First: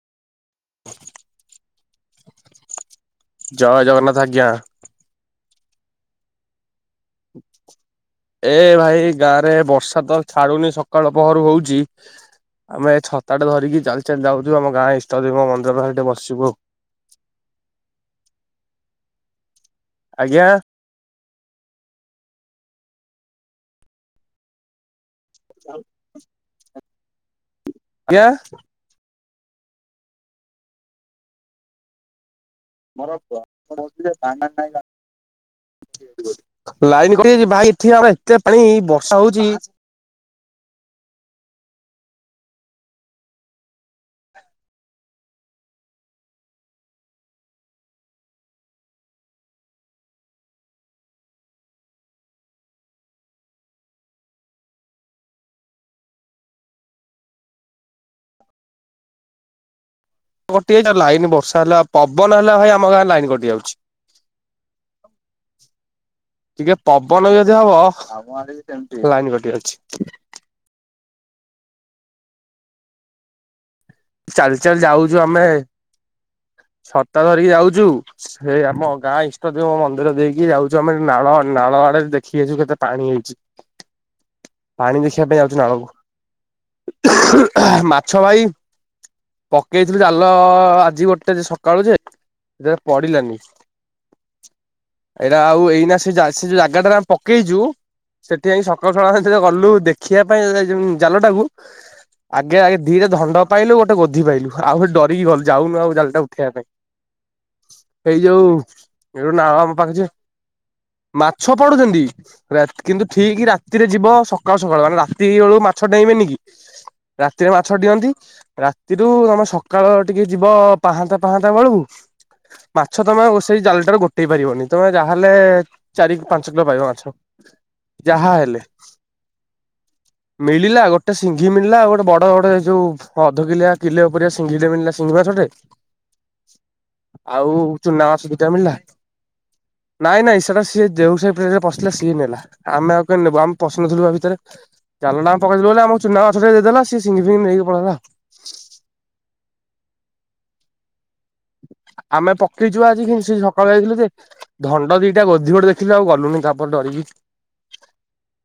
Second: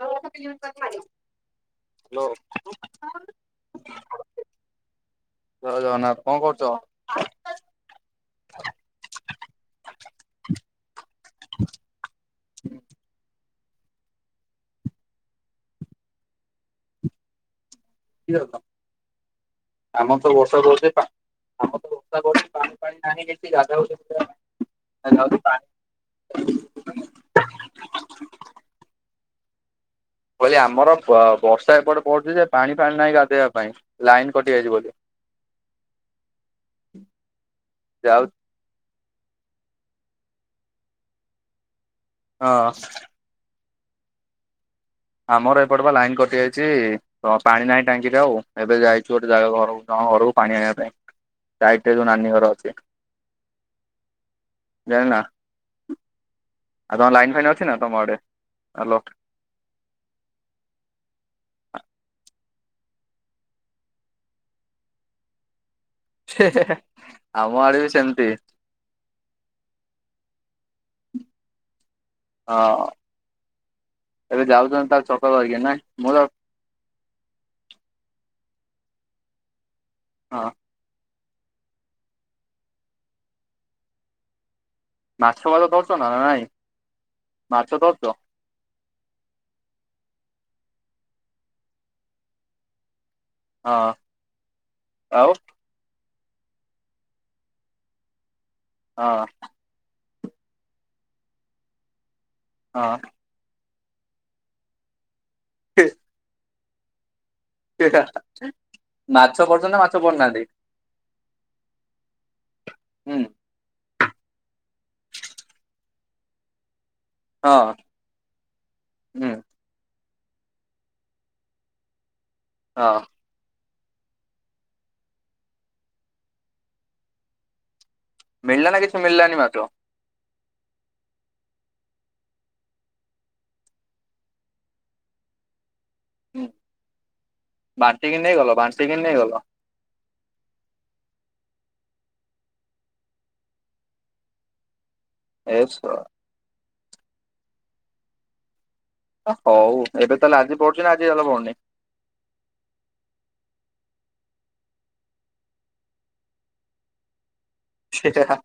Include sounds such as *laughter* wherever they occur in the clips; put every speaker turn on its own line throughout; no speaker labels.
ହଁ ବସ ତିନ ଜଣ *unintelligible*
ଜୟ ଜଗନ୍ନାଥ ଆଜ୍ଞା।
ଜୟ ଜଗନ୍ନାଥ କଣ କରୁଚ?
ଏ ଭାଇ ଏ ଗାଁରେ ବର୍ଷା ତ ଛାଡୁନି ସକାଳ ପହରୁ ହୋଉଚି ଆମେ ଛତାଟେ ଧରିକି ଚାଲି ଚାଲି ଯାଉଚୁ ଆମ ଗାଁ ଇଷ୍ଟ ଦେବ ମନ୍ଦିର ପାଖରେ ଟିକ ବସିବୁ ଆଉ।
ଆମର ତ
ଆଜ୍ଞା
ବର୍ଷା ରହୁଚି ଏ ପା ଆମର ତ ବର୍ଷା କରୁଚି ପାଣି ଫାଣି ନାହିଁ କେମତି ଗାଧା ଗୁଧି *unintelligible* ପା ହ
ଜ୍ଞା
ମୁଁ କହିଲି ଆମର ବ ବର୍ଷା ଏପଟେ ପଡୁଚି ଯେ ପାଣି ଫାଣି ନାହିଁ ଗାଧେଇବା ପାଇଁ ଲାଇନ କଟି ଯାଇଚି ବୋଲି।
ଲାଇନ କଟିଯାଇଚି ଭାଇ ଏଠି ଆମେ
ଯାଉ
ଏତେ ପାଣି ବର୍ଷା ହୋଉଚି।
ହଁ। ଆମର ଏପଟେ ପା ଲାଇନ କଟିଯାଇଚି। ହଁ ପାଣି ନାହିଁ ଟାଙ୍କିରେ ଆଉ ଏବେ ଯାଇଛୁ ଗୋଟେ ଜାଗାକୁ ଘରକୁ କଣ ଘରକୁ ପାଣି ଆଣିବା ପାଇଁ। ସାଇଟରେ ଯୋଉ ନାନୀ ଘର ଅଛି ଜାଣିନ। ଆଉ ତମ ଲାଇନ୍ ଫାଇନା ଅଛିନା ତମ ଆଡେ ଆଲଟ।
କଟି ଯାଇଛି ଲାଇନ୍ ବର୍ଷା ହେଲା ପବନ ହେଲା ଭାଇ ଆମ ଗାଁରେ ଲାଇନ କଟି ଯାଉଛି। ଟିକେ ପବନ ବି
ଆମ
ଯଦି
ଆଡେ
ହବ
ସେମିତି
ଆମ ଆଡେ ସେମିତି ଲାଇନି କଟିଯାଉଛି।
ହଁ। ଏବେ
ଚାଲି
ଯାଉଛନ୍ତି ତା ଛକ ଧରିକି ନାଇଁ ମୁଁ ତ
ସତା ଧରିକି ଯାଉଚୁ ସେ ଆମ ଗାଁ ଇଷ୍ଟ ଦେବ ମନ୍ଦିର
ହଁ।
ଦେଇକି ଯାଉ ଯୋଉ ଆମେ ନାଳ ନାଳ ଆଡ଼ ଦେଖି ଯାଇଛୁ କେତେ ପାଣି ହେଇଛି। ପାଣି ଦେଖିବା ପାଇଁ
ମାଛ
ଆଉଛୁ
ଫାଛ ଧରୁଛ ନା ନା ନାଇଁ
ନାଳକୁ ମାଛ ଭାଇ- ପକେଇଥିଲୁ ଜାଲ ଆଜି ଗୋଟେ ଯେ ସକାଳୁ ଯେ ଯେ ପଡିଲେନି।
ହଁ
ଏଇଟା ଆଉ ଏଇନା ସେ ଯା- ସେ ଯୋଉ ଜାଗାଟାରେ ଆମେ ପକେଇଚୁ ସେଠି ଆଇ ସକାଳୁ
ହଁ
ସକାଳୁ ଗଲୁ ଦେ ଖିିଆ ପାଇଁ ଜାଲଟାକୁ ଆଗେ ଆଗେ
ହଁ
ଧିରେ ଧଣ୍ଡ ପାଇଲୁ ଗୋ ଗୋଧି ପାଇଲୁ ଆଉ ଡରିକି ଗଲୁ ଯାଉନୁ ଆଉ ଜାଲଟାକୁ ଉଠେଇବା ପାଇଁ। ଏଇ ଯୋଉ ଏ
ମାଛ
ନାଳ
ପଡୁଛନ୍ତି ନା
ଆମ
ମାଛ
ପାଖ
ପଡୁନାହାନ୍ତି
ମାଛ ପଡୁଚନ୍ତି ରାତ କିନ୍ତୁ
ହୁଁ
ଠିକି ରାତି ରାତିରେ ଯିବ ସକାଳୁ ସକାଳୁ ମାନେ ରାତି ବେଳକୁ ମାଛ ଡାେଇଁବେନି କି ରାତିରେ
ହଁ
ମାଛ ଡିଅନ୍ତି। ରାତିରୁ
ହୁଁ
ଆମ ସକାଳ ଟିକେ ଯିବ ପାହାନ୍ତା ପାହାନ୍ତା ବେଳକୁ ମାଛ
ହଁ
ତମେ ସେଇ ଜାଲଟାରୁ ଗୋଟେଇ ପାରିବନି ତମେ ଯାହାହେଲେ ଚାରି ପାଞ୍ଚ କିଲୋ ପାଇବ ମାଛ। ଯାହା ହେଲେ।
ମିଳିଲା ନା କିଛି ମିଳିଲାନି ମାଛ
ମିଳିଲା ଗୋଟେ ସିଂଘି ମିଳିଲା ଆଉ ଗୋଟେ ବଡ ବଡ ଯୋଉ ଅଧକିଲିଆ କିଲେ ଉପୁରିଆ ସିଂଘିଟେ ମିଳିଲା ସିଂଘି ମାଛଟେ
ହୁଁ
ଆଉ ଚୁନା
ବାଣ୍ଟିକି
ମାଛ ଦିଟା
ନେଇଗଲ
ମିଳିଲା।
ବାଣ୍ଟିକି ନେଇଗଲ
ନାଇଁ ନାଇଁ ସେଇଟା ସିଏ ଦେହୁସାହି ପିଲା ପଶିଲା ସିଏ ନେଲା ଆମେ ଆଉ କେଇ ନେବୁ ଆମେ ପଶୁନଥିଲୁ ବା ଭିତରେ। ଜଲ ଟା ଆମେ
ଏ
ପକେଇଥିଲୁ ବୋଲି ଆମକୁ
ଶଳା
ଚୁନା ମାଛ ଦେଇଦେଲା ସିଏ ସିଙ୍ଗି ଫିଙ୍ଗି ନେଇକି ପଳେଇଲା।
ଆ ହଉ ଏବେ ତାହେଲେ ଆଜି ପଢୁଚିନା ଆଜି ତାହେଲେ ପଡୁନି?
ଆମେ ପକେଇଛୁ ଆଜି ସେ ସକାଳୁ ଯାଇଥିଲୁ ଯେ- ଧଣ୍ଡ ଦିଟା ଗୋଧି ଗୋଟେ ଦେଖିଲି ଆଉ ଗଲୁନି ତାପରେ ଡରିକି।
ସେଟ- *unintelligible*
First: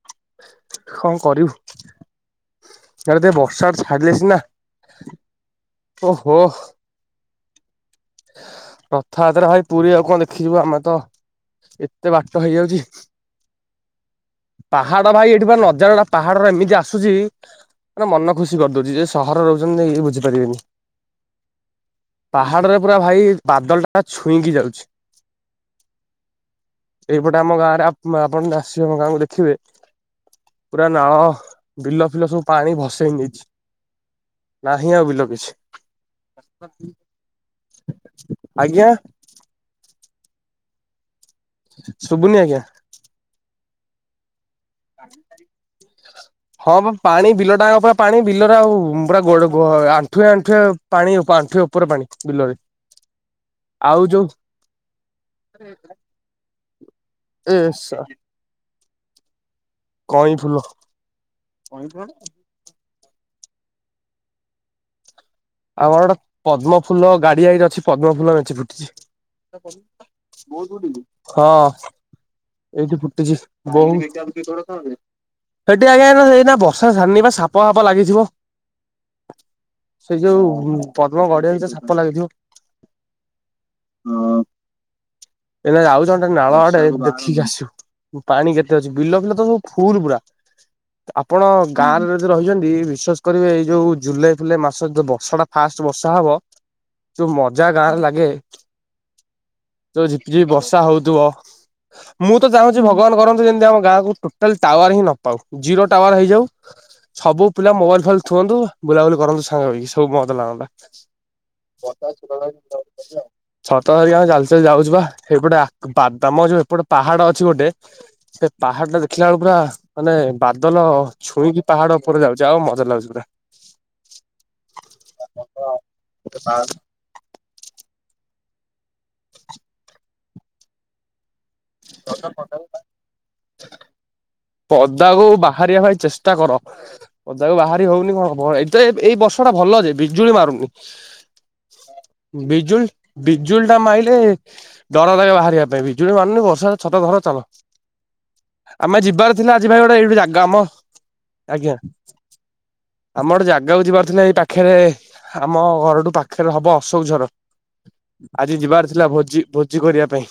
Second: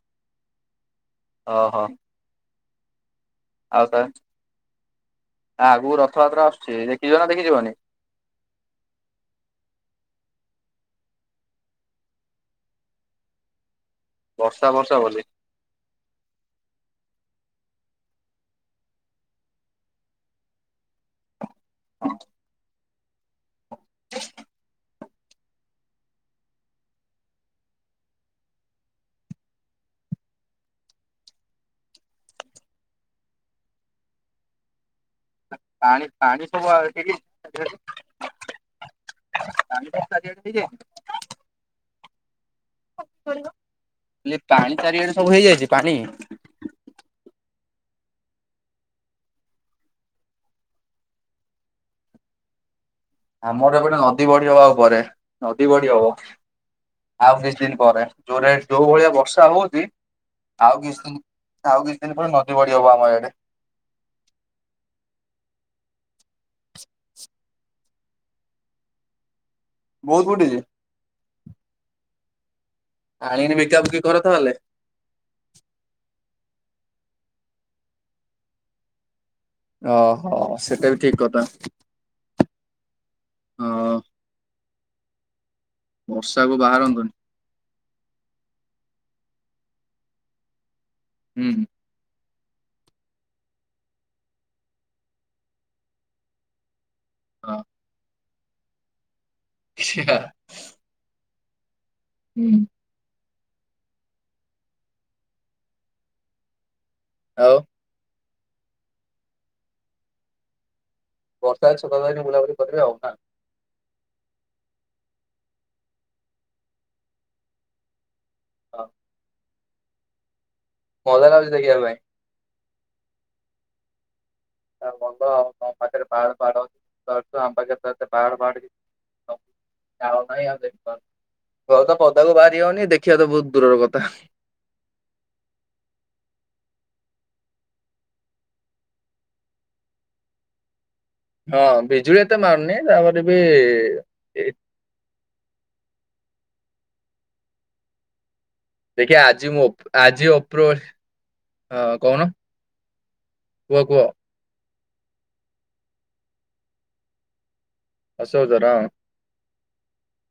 କଣ କରିବୁ ଇଆଡ଼େଟିକେ ବ ସାର୍
ଆଉ ତା
ଛାଡିଲେ ସିନା
ଆଗକୁ
ଓହୋ।
ରଥଯାତ୍ରା ଆସୁଛି ଦେଖିଛ ନା ଦେଖିଯିବନି
ରଥଯାତ୍ରା ଭାଇ ପୁରୀ ଆଉ କଣ ଦେଖିବୁ ଆମେ ତ ଏତେ ବାଟ ହେଇଯାଉଚି।
ବର୍ଷା ବର୍ଷା
ପାହାଡ
ବୋଲି
ଭାଇ ଏଠି ବା ନଜର ପାହାଡର ଏମିତି ଆସୁଚି ମାନେ ମନ ଖୁସି କରିଦଉଚି ଯେ ସହରରେ ରହୁଛନ୍ତି ବୁଝିପାରିବେନି। ପାହାଡରେ ପୁରା ଭାଇ ବାଦଲ ଟା ଛୁଇଁକି ଯାଉଛି। ଏଇପଟେ ଆମ ଗାଁରେ ଆପଣ ଆସିବେ ଆମ ଗାଁକୁ ଦେଖିବେ ପୁରା ନାଳ ବିଲ ଫିଲ ସବୁ ପାଣି ଭସେଇ ନେଇଛି। ନାହିଁ ଆଉ ବିଲ କିଛି।
ପାଣି ପାଣି ସବୁ ଆ ଡେ
ଆଜ୍ଞା
ହେଇଯାଇଛ- *unintelligible*
ଶୁବୁନି ଆଜ୍ଞା।
ହେ ପାଣି ଚାରିଆଡେ ସବୁ ହେଇଯାଇଚି ପାଣି
ହଁମ ପାଣି ବିଲ ଟାଙ୍କ ପୁରା ପାଣି ବିଲରେ ଆଉ ପୁରା ଗୋ ଆଣ୍ଠୁଏ ଆଣ୍ଠୁଏ ପାଣି ଉପ ଆଣ୍ଠୁଏ ଉପରେ ପାଣି ବିଲରେ।
*unintelligible* ଆମର ଏପଟେ
ଆଉ ଯୋଉ
ନଦୀ ବଢି ହବା ଉପରେ ନଦୀ ବଢି ହବ ଆଉ
ଏ
କିଛି ଦିନ ପରେ। ଯୋରେ ଯୋଉ ଭଳିଆ ବର୍ଷା ହଉଛି
କଇଁ ଫୁଲ
ଆଉ କିଛି ଦିନ ଆଉ କିଛି ଦିନ ପରେ ନ ଦୀ ବଢି ହବ ଆମ ଇଆଡ଼େ,
ଆମର ଇଆଡ଼େ ପଦ୍ମ ଫୁଲ ଗାଡିଆଇରେ ଅଛି ପଦ୍ମ ଫୁଲ ମେଞ୍ଚେ ଫୁଟିଚି।
ବହୁତ ଫୁଟିଛି
ହଁ। ଏଇଠି ଫୁଟିଚି
ଆଣିକିନି ବିକା ବିକି
ବୋଉ,
କର ତାହେଲେ
ଏଠି ଆଜ୍ଞା ଏଇନା ଏଇନା ବର୍ଷା ଛାଡ଼ିନି ପା ସାପ ଫାପ ଲାଗିଥିବ। ସେଇ
ଓହୋ
ଯୋଉ
ସେଟା
ଉଁ
ବି ଠିକ
ପଦ୍ମ
କଥା
ଗଡିଆ ଭିତରେ ସାପ ଲାଗିଥିବ।
ହଁ
ଏଇନା ଯାଉଛ ଗୋଟେ
ବର୍ଷାକୁ
ନାଳ ଆଡେ
ବାହାରନ୍ତୁନି
ଦେଖିକି ଆସିବୁ। ପାଣି କେତେ ଅଛି, ବିଲ ଫିଲ ତ ସବୁ ଫୁଲ ପୁରା ଆପଣ
ହୁଁ
ଗାଁରେ ଯଦି ରହିଛନ୍ତି ବିଶ୍ଵାସ କରିବେ ଏଇ ଯୋଉ ଜୁଲାଇ ଫୁଲାଇ ମାସ ଯୋଉ ବର୍ଷା ଟା ଫାଷ୍ଟ ବର୍ଷା ହବ, ଯୋଉ
ହଁ
ମଜା ଗାଁରେ ଲାଗେ ଯୋଉ ଝିପିଝିପି ବର୍ଷା ହଉଥିବ, ମୁଁ ତ ଚାହୁଁଚି ଭଗବାନ କରନ୍ତୁ ଯେନ୍ତି ଆମ ଗାଁକୁ ଟୋଟାଲ ଟାୱାର ହିଁ ନପାଉ ଜିରୋ ଟାୱାର ହେଇଯାଉ। ସବୁ
ଆଉ
ପିଲା ମୋବାଇଲ ଫୋବାଇଲ ଥୁଅନ୍ତୁ ବୁଲାବୁଲି କରନ୍ତୁ ସାଙ୍ଗ ହେଇକି ସବୁ ମଜା ଲାଗନ୍ତା।
ବର୍ଷା ଛତା ଧରିକି
ବତାଶ
ବୁଲାବୁଲି କରିବେ ଆଉ ନା
*unintelligible* ଶରତ ହରିକା ଆମେ ଚାଲି ଚାଲି ଯାଉଚୁ ପା ଏପଟେ ଆ ବାଦାମ ଯୋଉ ଏପଟ ପାହାଡ ଅଛି ଗୋଟେ, ସେ
ହଁ
ପାହାଡ ଟା ଦେଖିଲା ବେଳକୁ ପୁରା ମାନେ ବାଦଲ
ମଜା ଲାଗୁଛି
ଛୁଇଁକି
ଦେଖିବା ପାଇଁ
ପାହାଡ ଉପରେ ଯାଉ ଯା ହଉ ମଜା ଲାଗୁଚି ପୁରା।
ଯାହା ହଉ ଭଲ ଆଉ ତମ ପାଖରେ ପାହାଡ଼ ଫାହାଡ଼ ଅଛି, *unintelligible* ଆମ ପାଖରେ ତ ଏତେ ପାହାଡ଼ ଫାହାଡ଼ କିଛି ଯାହା ହଉ ଭାଇ ଆଉ ଦେଖି ପାରୁ, ଘରୁ ତ ପଦାକୁ ବାହାରି ହଉନି ଦେଖିବା ତ ବହୁତ ଦୂର ର କଥା।
ପଦାକୁ ବାହାରିବା ଭାଇ ଚେଷ୍ଟା କର। ପଦାକୁ ବାହାରି ହଉନି କଣ ବ ଏବେ ଏଇ ବର୍ଷ ଟା ଭଲ ଯେ ବିଜୁଳି ମାରୁନି।
ହଁ ବିଜୁଳି ଏତେ ମାରୁନି
ବିଜୁଳି
ତାପରେ ବି
ବିଜୁଳିଟା ମାଇଲେ
ଏ-
ଡର ଲାଗେ ବାହାରିବା ପାଇଁ ବିଜୁଳି ମାରୁନି ବର୍ଷାରେ ଛତା ଧର ଚାଲ, ଆମେ
ଦେଖିଆ
ଯିବାର ଥିଲା
ମୁଁ
ଆଜି ପାଇଁ
ଓପ-
ଗୋଟେ ଏଇଠି ଗୋଟେ ଜାଗା
ଓପ୍ରୋ
ମ, ଆଜ୍ଞା
ହଁ କହୁନ
ଆମର ଗୋଟେ
କୁହ
ଜାଗାକୁ
କୁହ
ଯିବାରଥିଲା ଏଇ ପାଖେରେ ଆମ ଘରଠୁ ପାଖେରେ ହବ ଅଶୋକ ଝର,
ଅଶୋକ
ଆଜି
ଝର ହଁ
ଯିବାର ଥିଲା ଭୋଜି ଭୋଜି କରିବା ପାଇଁ।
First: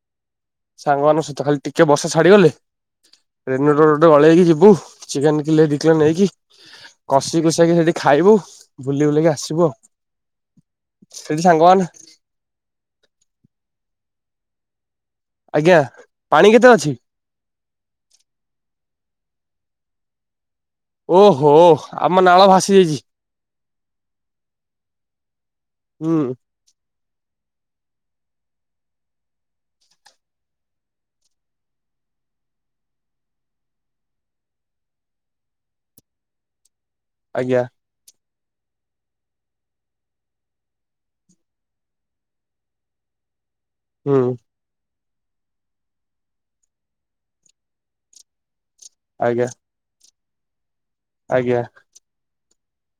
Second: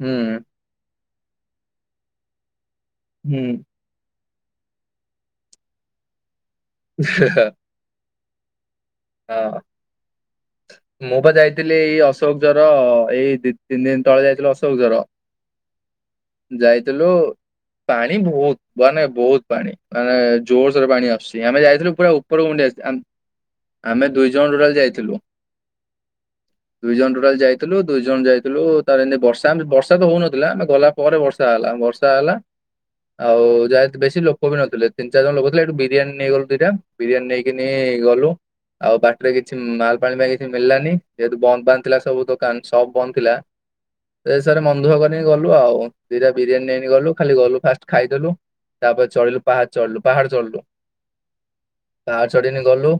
ହୁଁ
ସାଙ୍ଗମାନଙ୍କ ସହିତ ଖାଲି ଟିକେ ବର୍ଷା ଛାଡ଼ିଗଲେ,
ହୁଁ
ରେନିକୋର୍ଟ ଗୋଟେ ଗୋଟେ ଗଳେଇକି ଯିବୁ, ଚିକେନ୍ କିଲେ ଦିକିଲେ ନେଇକି କଷି କୁଷାକି ସେଠି ଖାଇବୁ, ବୁଲି ବୁଲାକି
ହଁ
ଆସିବୁ ଆଉ,
ମୁଁ ବା
ସେଠି
ଯାଇଥିଲି
ସାଙ୍ଗମାନେ
ଏଇ ଅଶୋକ ଝର ଏଇ ଦି ତିନି ଦିନ ତଳେ ଯାଇଥିଲୁ ଅଶୋକ ଝର,
ଆଜ୍ଞା ପାଣି କେତେ ଅଛି?
ଯାଇଥିଲୁ ପାଣି ବହୁତ ମାନେ ବହୁତ ପାଣି ମାନେ ଜୋରସେରେ ପାଣି ଆସୁଛି
ଓହୋ
ଆମେ ଯାଇଥିଲୁ ପୁରା
ଆମ ନାଳ
ଉପରକୁ
ଭାସି
ମୁଣ୍ଡେଇ ଆସ
ଯାଇଛି
ଆଣ ଆମେ ଦୁଇ ଜଣ ଟୋଟାଲ୍ ଯାଇଥିଲୁ।
ହୁଁ
ଦୁଇ ଜଣ ଟୋଟାଲ ଯାଇଥିଲୁ ଦୁଇ ଜଣ ଯାଇଥିଲୁ ତାରେ ଏମିତି ବର୍ଷା ଏମିତି ବର୍ଷା ତ ହଉ ନଥିଲା ଆମେ ଗଲା ପରେ ବର୍ଷା ହେଲା ବର୍ଷା ହେଲା, ଆଉ ଯାହାକି ବେଶୀ ଲୋକ ବି ନଥିଲେ ତିନି ଚାରି ଜଣ ଲୋକ ଥିଲେ ସେଠୁ ବିରିୟାନୀ ନେଇଗଲୁ ଦୁଇଟା। ବିରିୟାନୀ
ଆଜ୍ଞା
ନେଇକିନି ଗଲୁ। ଆଉ ବାଟେରେ କିଛି ମାଲ୍ ପାଣି ପାଇଁ କିଛି ମିଳିଲାନି ଯେହେତୁ ବନ୍ଦ ବାନ୍ଦ ଥିଲା ସବୁ ଦୋକାନ ସବ ବନ୍ଦ ଥିଲା,
ହୁଁ
ସେଇ ହିସାବରେ ମନଦୁଃଖ କରିକି ଗଲୁ ଆଉ ଦିଇଟା ବିରିୟାନୀ ନେଇକି ଗଲୁ ଖାଲି ଗଲୁ ଫାଷ୍ଟ ଖାଇଦେଲୁ। ତାପରେ ଚଢିଲୁ
ଆଜ୍ଞା
ପାହାଡ଼ ଚଢିଲୁ ପାହାଡ଼ ଚଢିଲୁ।
ଆଜ୍ଞା।
ପାହାଚ ଚଢିକିଣି ଗଲୁ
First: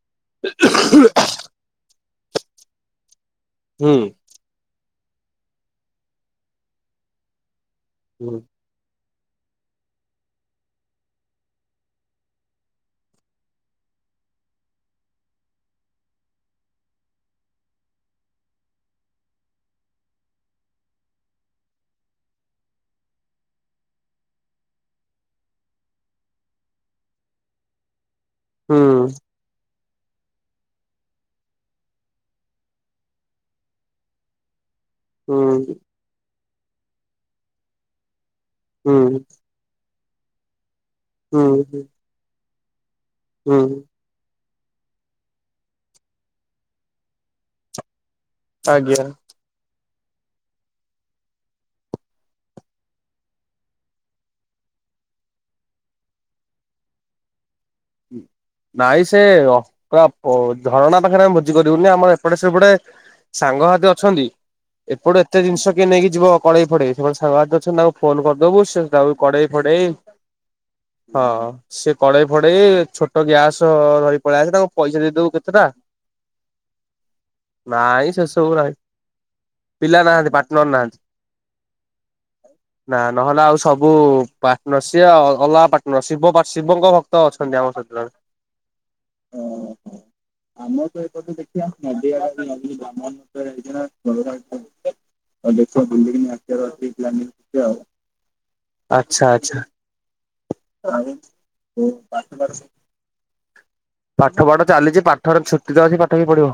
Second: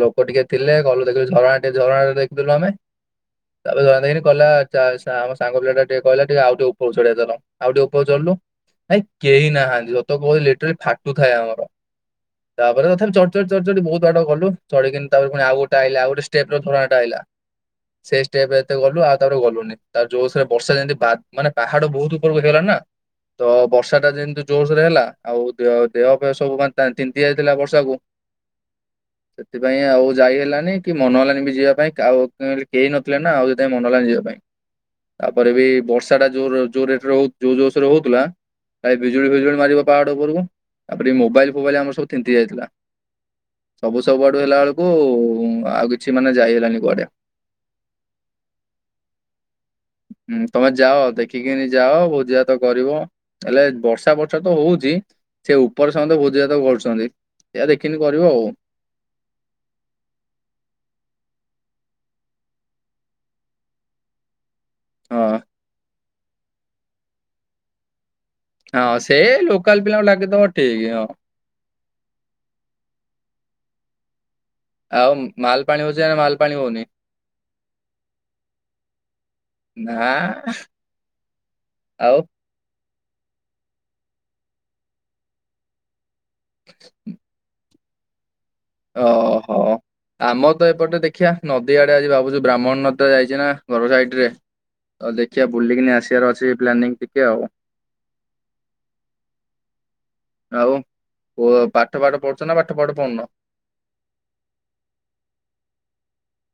ଲୋକ ଟିକେ ଥିଲେ ଗଲୁ ଦେଖିଲୁ ଝରଣା ଟିକେ ଝରଣା ଦେଖିଦେଲୁ ଆମେ ତାପରେ
ହୁଁ
ଝରଣା ଦେଖିଲୁ କହିଲା ଚାଲସାଙ୍ଗ ପିଲା ଟିକେ କହିଲା ଟିକେ ଆଉ ଟିକେ ଉପକୁ ଚଢ଼ିବା ଚାଲ ଆଉ ଟିକେ ଉପରକୁ
ହୁଁ
ଚଢିଲୁ ଭାଇ କେହି ନାହାନ୍ତି ସତ କହୁଚି ଲେଟରେ ଫାଟୁଥାଏ ଆମର। ତାପରେ ତଥାପି ଚଢି- ଚଢି- ଚଢି - ବହୁତ୍ ବାଟକୁ ଗଲୁ ଚଢିକିନି ତାପରେ ଆଉ ଗୋଟ ଆଇିଲା ଆଉ ଗୋଟେ ଷ୍ଟେପରେ *unintelligible* ଆଇଲା ସେ ଷ୍ଟେପେ ଏତେ ଗଲୁ ଆଉ ତାପରେ ଗଲୁନି ତାପରେ ଯୋଉସୋରେ ବର୍ଷା ଯେମିତି ମାନେ ପାହାଡ଼ ବହୁତ୍ ଉପରକୁ ହେଇଗଲାଣିନା। ତ ବର୍ଷାଟା ଯେମିତି ଜୋରସୋରେ ହେଲା ଆଉ ଦେହ ଫେହ ସବୁ ମାନେ ତିିନ୍ତି ଯାଇଥିଲା ବର୍ଷାକୁ
ହୁଁ।
ସେଥିପାଇଁ ଆଉ ଯାଇ ହେଲାନି କି ମନ ହେଲାନିବି ଯିବା ପାଇଁ କା ଆଉ କେ କେଇ ନଥିଲେନା ଆଉ ସେଥିପାଇଁ ମନ ହେଲାନି ଯିବା ପାଇଁ। ତାପରେବି
ହୁଁ
ବର୍ଷାଟା ଯୋଉ ଯୋଉ ରେଟରେ ଯୋଉ ଜୋରସୋରେ ହଉଥିଲା ଭାଇ ବିଜୁଳି ଫିଜୁଳି ମାରିବ ପାହାଡ଼ ଉପର ତାପରେ
ହୁଁ
ମୋବାଇଲ୍ ଫୋବାଇଲ୍ ଆମର ସବୁ ତିନ୍ତି ଯାଇଥିଲା।
ହୁଁ।
ସବୁ ସବୁଆଡୁ ହେଲା ବେଳକୁ ଆଉ କିଛି ମାନେ ଯାଇ ହେଲାନି କୁଆଡ଼େ।
ଆଜ୍ଞା।
ହୁଁ ତମେ ଯାଅ, ଦେଖିକିନି ଯାଅ, ଭୋଜିଭାତ କରିବ ତାହେଲେ ବର୍ଷା ଫର୍ଷାତ ହଉଚି ସେ ଉପରେ ସମସ୍ତେ ଭୋଜିଭାତ କରୁଚନ୍ତି। ଏଆ ଦେଖିନି କରିବ ଆଉ।
ନାଇଁ ସେ ଅ ପୁରା ପ ଝରଣା ପାଖରେ ଆମେ ଭୋଜି କରିବୁନି ଆମ ଏପଟେ ସେପଟେ ସାଙ୍ଗ ସାଥି ଅଛନ୍ତି ଏପଟୁ
ହଁ
ଏତେ ଜିନିଷ କିଏ ନେଇକି ଯିବ କଢ଼େଇ ଫଢ଼େଇ ସେପଟେ ସାଙ୍ଗ ସାଥି ଅଛନ୍ତି ତାକୁ ଫୋନ୍ କରିଦବୁ
ହଁ
ସେତାପରେ
ସେ
କଢ଼େଇ
ଲୋକାଲ
ଫଢ଼େଇ
ପିଲାଙ୍କୁ ଲାଗିଥିବ ଠିକ
ହଁ। ସେ କଢେଇ ଫଢେଇ ଛୋଟ ଗ୍ୟାସ ଧରି ପଳେଇଆସିବେ ତାଙ୍କୁ ପଇସା
ଆଉ
ଦେଇଦବୁ କେତେଟା,
ମାଲପାଣି ହଉଛି ନା ମାଲପାଣି ହଉନି
ନାଇଁ ସେସବୁ ନାହିଁ। ପିଲା
ନା
ନାହାନ୍ତି ପାଟନାର ନାହାନ୍ତି।
ଆଉ?
ନା ନହେଲେ ଆଉ ସବୁ ପାଟନରସି ସିଏ ଅଲଗା ପାଟନରସି *unintelligible* ଶିବ ପା ଶିବଙ୍କ ଭ *unintelligible*
ଓହୋ। ଆମରତ ଏପଟେ ଦେଖିଆ ନଦୀ ଆଡ଼େ ଆଜି ଭାବୁଚି ବ୍ରାହ୍ମଣୀ ନଦୀଟା ଯାଇଚିନା ଘର ସାଇଡ୍ରେ। ଆଉ ଦେଖିଆ ବୁଲିକିନି ଆସିଆର ଅଛି ପ୍ଲାନିଂ ଟିକେ ଆଉ।
ଆଚ୍ଛା ଆଚ୍ଛା ଆଉ?
ଓ ପାଠ ଫାଠ ପଢୁଚନା, ପାଠ ଫାଠ ପଢୁନ?
ପାଠ ଫାଠ ଚାଲିଚି ପାଠରେ ଛୁଟିତ ଅଛି ପାଠ କିଏ ପଢିବ।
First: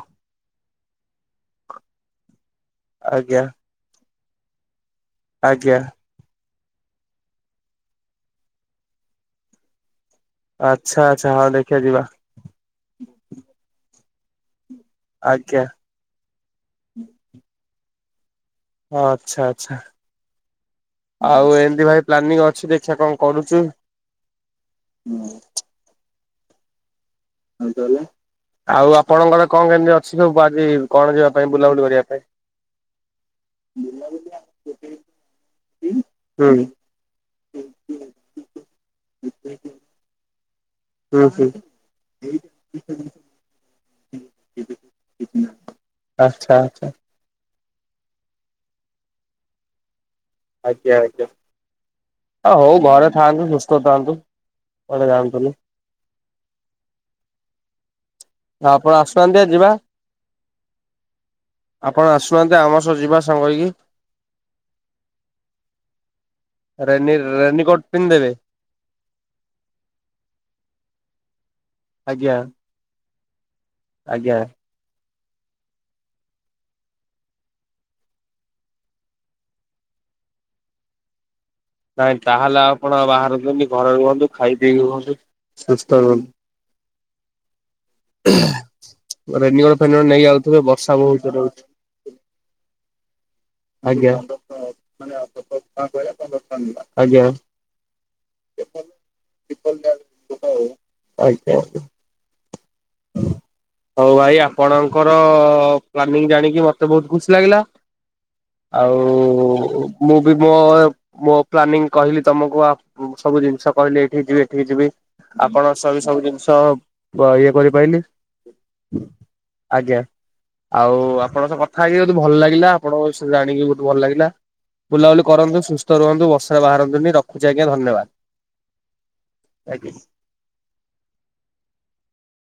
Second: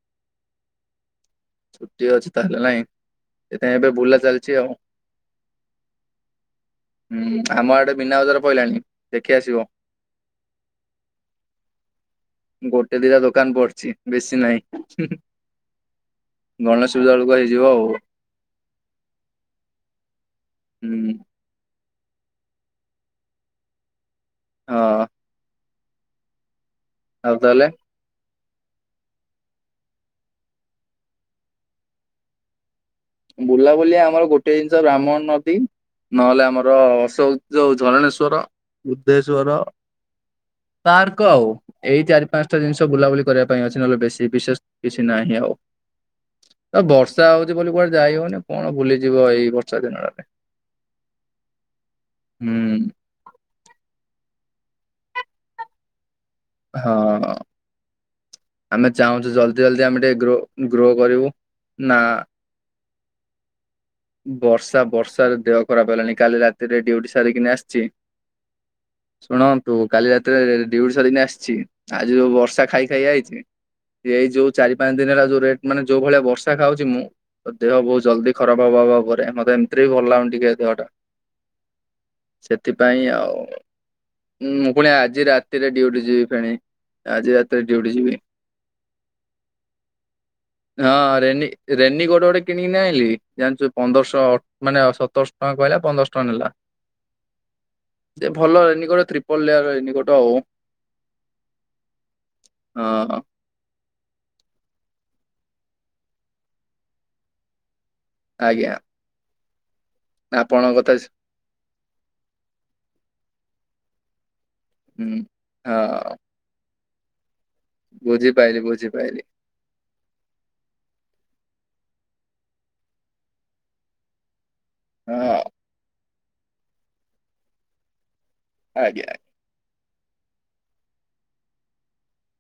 ଛୁଟି ଅଛି ତାହେଲେ ନାଇଁ
ଆଜ୍ଞା
ସେଥିପାଇଁ ଏବେ ବୁଲା ଚାଲିଚି ଆଉ।
ଆଜ୍ଞା।
ହୁଁ ଆମ ଆଡ଼େ ମିନା ଵଜାର ପଇଲାଣି ଦେଖି ଆସିବ?
ଆଚ୍ଛା ଆଚ୍ଛା ହଉ ଦେଖିଆ ଯିବା।
ଗୋଟେ ଦିଟା ଦୋକାନ ପଡ଼ିଚି ବେଶୀ ନାହିଁ ହେ ହେ।
ଆଜ୍ଞା
ଗଣେଶ ପୂଜା ବେଳକୁ ହେଇଯିବ ଆଉ।
ଆଚ୍ଛା ଆଚ୍ଛା।
ହୁଁ।
ଆଉ ଏମିତି ଭାଇ ପ୍ଲାନିଂ ଅଛି ଦେଖିଆ କଣ କରୁଚୁ।
ହଁ ଆଉ ତାହେଲେ
କଁ କଇଁଲେ ଆଉ ଆପଣଙ୍କର କଣ କେମିତି ଅଛି ସବୁ ଆଜି କଣ ଯିବା ପାଇଁ ବୁଲାବୁଲି କରିବା ପାଇଁ?
ବୁଲାବୁଲି ଆମର ଗୋଟେ ଜିନିଷ ବ୍ରାହ୍ମଣ ନଦୀ, ନହେଲେ
ହୁଁ
ଆମର ସଉ ଯୋଉ ଝରଣେଶ୍ଵର, ବୁଦ୍ଧେଶ୍ଵର
ହୁଁ
ପାର୍କ
ହୁଁ
ଆଉ। ଏଇ ଚାରି ପାଂସଟା ଜିନିଷ ବୁଲାବୁଲି କରିବା ପାଇଁ ଅଛି, ନହେଲେ ବେଶୀ ବିଶେଷ କିଛି ନାହିଁ ଆଉ।
ଆଚ୍ଛା-ଆଚ୍ଛା।
ଵର୍ଷା ହଉଚି ବୋଲି କୁଆଡେ ଯାଇ ହଉନି, କଣ ବୁଲିଯିବ ଏଇ ବର୍ଷା ଦିନଟାରେ।
ଆଜ୍ଞା-ଆଜ୍ଞା, ଆ ହଉ
ହୁଁ
ଘରେ ଥାଆନ୍ତୁ ସୁସ୍ଥ ଖାଆନ୍ତୁ, କୁଆଡେ ଯାଆନ୍ତୁନି।
ହଁ। ଆମେ
ଆପଣ
ଚାହୁଁଚୁ
ଆସୁନାହାନ୍ତି ଆ ଯିବା
ଜଲ୍ଦି-ଜଲ୍ଦି ଆମେ ଟିକେ ଗ୍ରୋ-ଗ୍ରୋ କରିବୁ, ନା
*unintelligible* ଆମ ସହ ଯିବା ସାଙ୍ଗ ହେଇକି।
ବର୍ଷା ବର୍ଷାରେ ଦେହ ଖରାପ୍ ହେଲାଣି, କାଲି ରାତିରେ ଡିଉଟି
ରେନି
ସାରିକିନି
ରେନିକୋଟ
ଆସ୍ଚି।
ପିନ୍ଧିଦେବେ
ଶୁଣନ୍ତୁ କାଲି ରାତିରେ ଡିଉଟି ସରିିକିନି ଆସ୍ଚି। ଆଜି ଯୋଉ
ଆଜ୍ଞା
ବର୍ଷା ଖାଇ-ଖାଇ ଆଇଚି, ଏଇ
ଆଜ୍ଞା
ଯୋଉ ଚାରି ପାଞ୍ଚ ଦିନି ହେଲା ଯୋଉ ରେଟ୍ ମାନେ ଯୋଉ ଭଳିଆ ବର୍ଷା ଖାଉଚି ମୁଁ, ତ ଦେହ ବହୁତ୍ ଜଲ୍ଦି ଖରାପ୍ *unintelligible* ଓପରେ ମତେ ଏମ୍ତି ରେ ବି ଭଲ୍ ଲାଗୁନି ଟିକେ ଦେହଟା।
ନାଇଁ ତାହେଲେ ଆପଣ
ସେଥିପାଇଁ
ବାହାରେ
ଆଉ,
ରୁହନ୍ତୁନି ଘରେ ରୁହନ୍ତୁ ଖାଇ
ମୁଁ
ପିଇକି
ଫୁଣି
ରୁହନ୍ତୁ
ଆଜି ରାତିରେ
ସୁସ୍ଥ
ଡିଉଟି
ରୁହନ୍ତୁ
ଯିବି ଫେଣି। ଆଜି ରାତିରେ ଡ଼ିଉଟି ଯିବି।
ରେନିକୋଟ ଫେନିକୋଟ ନେଇକି ଯାଉଥିବେ ବର୍ଷା
ହଁ
ବହୁତ୍ ଜୋରେ ହଉଚି।
ରେନି କୋଟ ଗୋଟେ କିଣିକିନା ଆଇଁଲି। ଜାଣିଚୁ
ଆଜ୍ଞା
ପନ୍ଦରଶହ ମାନେ ସତରଶହ ଟଙ୍କା କହିଲା ପନ୍ଦରଶହ ଟଙ୍କା ନେଲା।
ଆଜ୍ଞା
ସେ ଭଲ ରେନିକୋଟ, ତ୍ରିପଲ୍ ଲେୟାର୍ ର ରେନିକୋଟ ଆଉ।
ଆଜ୍ଞା-ଆଜ୍ଞା।
ହଁ।
ହଉ ଭାଇ ଆପଣଙ୍କର ପ୍ଲାନିଂ ଜାଣିକି ମତେ ବହୁତ୍ ଖୁସି ଲାଗିଲା।
ଆଜ୍ଞା
ଆଉ ମୁଁ ବି
ଆପଣଙ୍କ କଥା
ମୋ-ମୋ ପ୍ଲାନିଂ କହିଲି ତମକୁ ଆଉ ସବୁ ଜିନିଷ କହିଲେ ଏଇଠି ଯିବେ। ଠିକି ଯିବି
ହୁଁ
ଆପଣ ସ ବି ସବୁ ଜିନିଷ ଇଏ କରି
ବୁଝି ପାଇଲି, ବୁଝି ପାଇଲି।
ଆଜ୍ଞା ଆଉ ଆପଣଙ୍କ ସହ କଥା ହେଇକି *unintelligible* ଭଲ ଲାଗିଲା, ଆପଣଙ୍କ ବିଷୟରେ ଜାଣିକି *unintelligible* ଭଲ୍ ଲାଗିଲା। ବୁଲାବୁଲି
ହଁ
କରନ୍ତୁ, ସୁସ୍ଥ ରୁହନ୍ତୁ, ବର୍ଷା ବାହାରନ୍ତୁନି ରଖୁଚି ଆଜ୍ଞା ଧନ୍ୟବାଦ୍।
ଆଜ୍ଞା।
ଆଜ୍ଞା।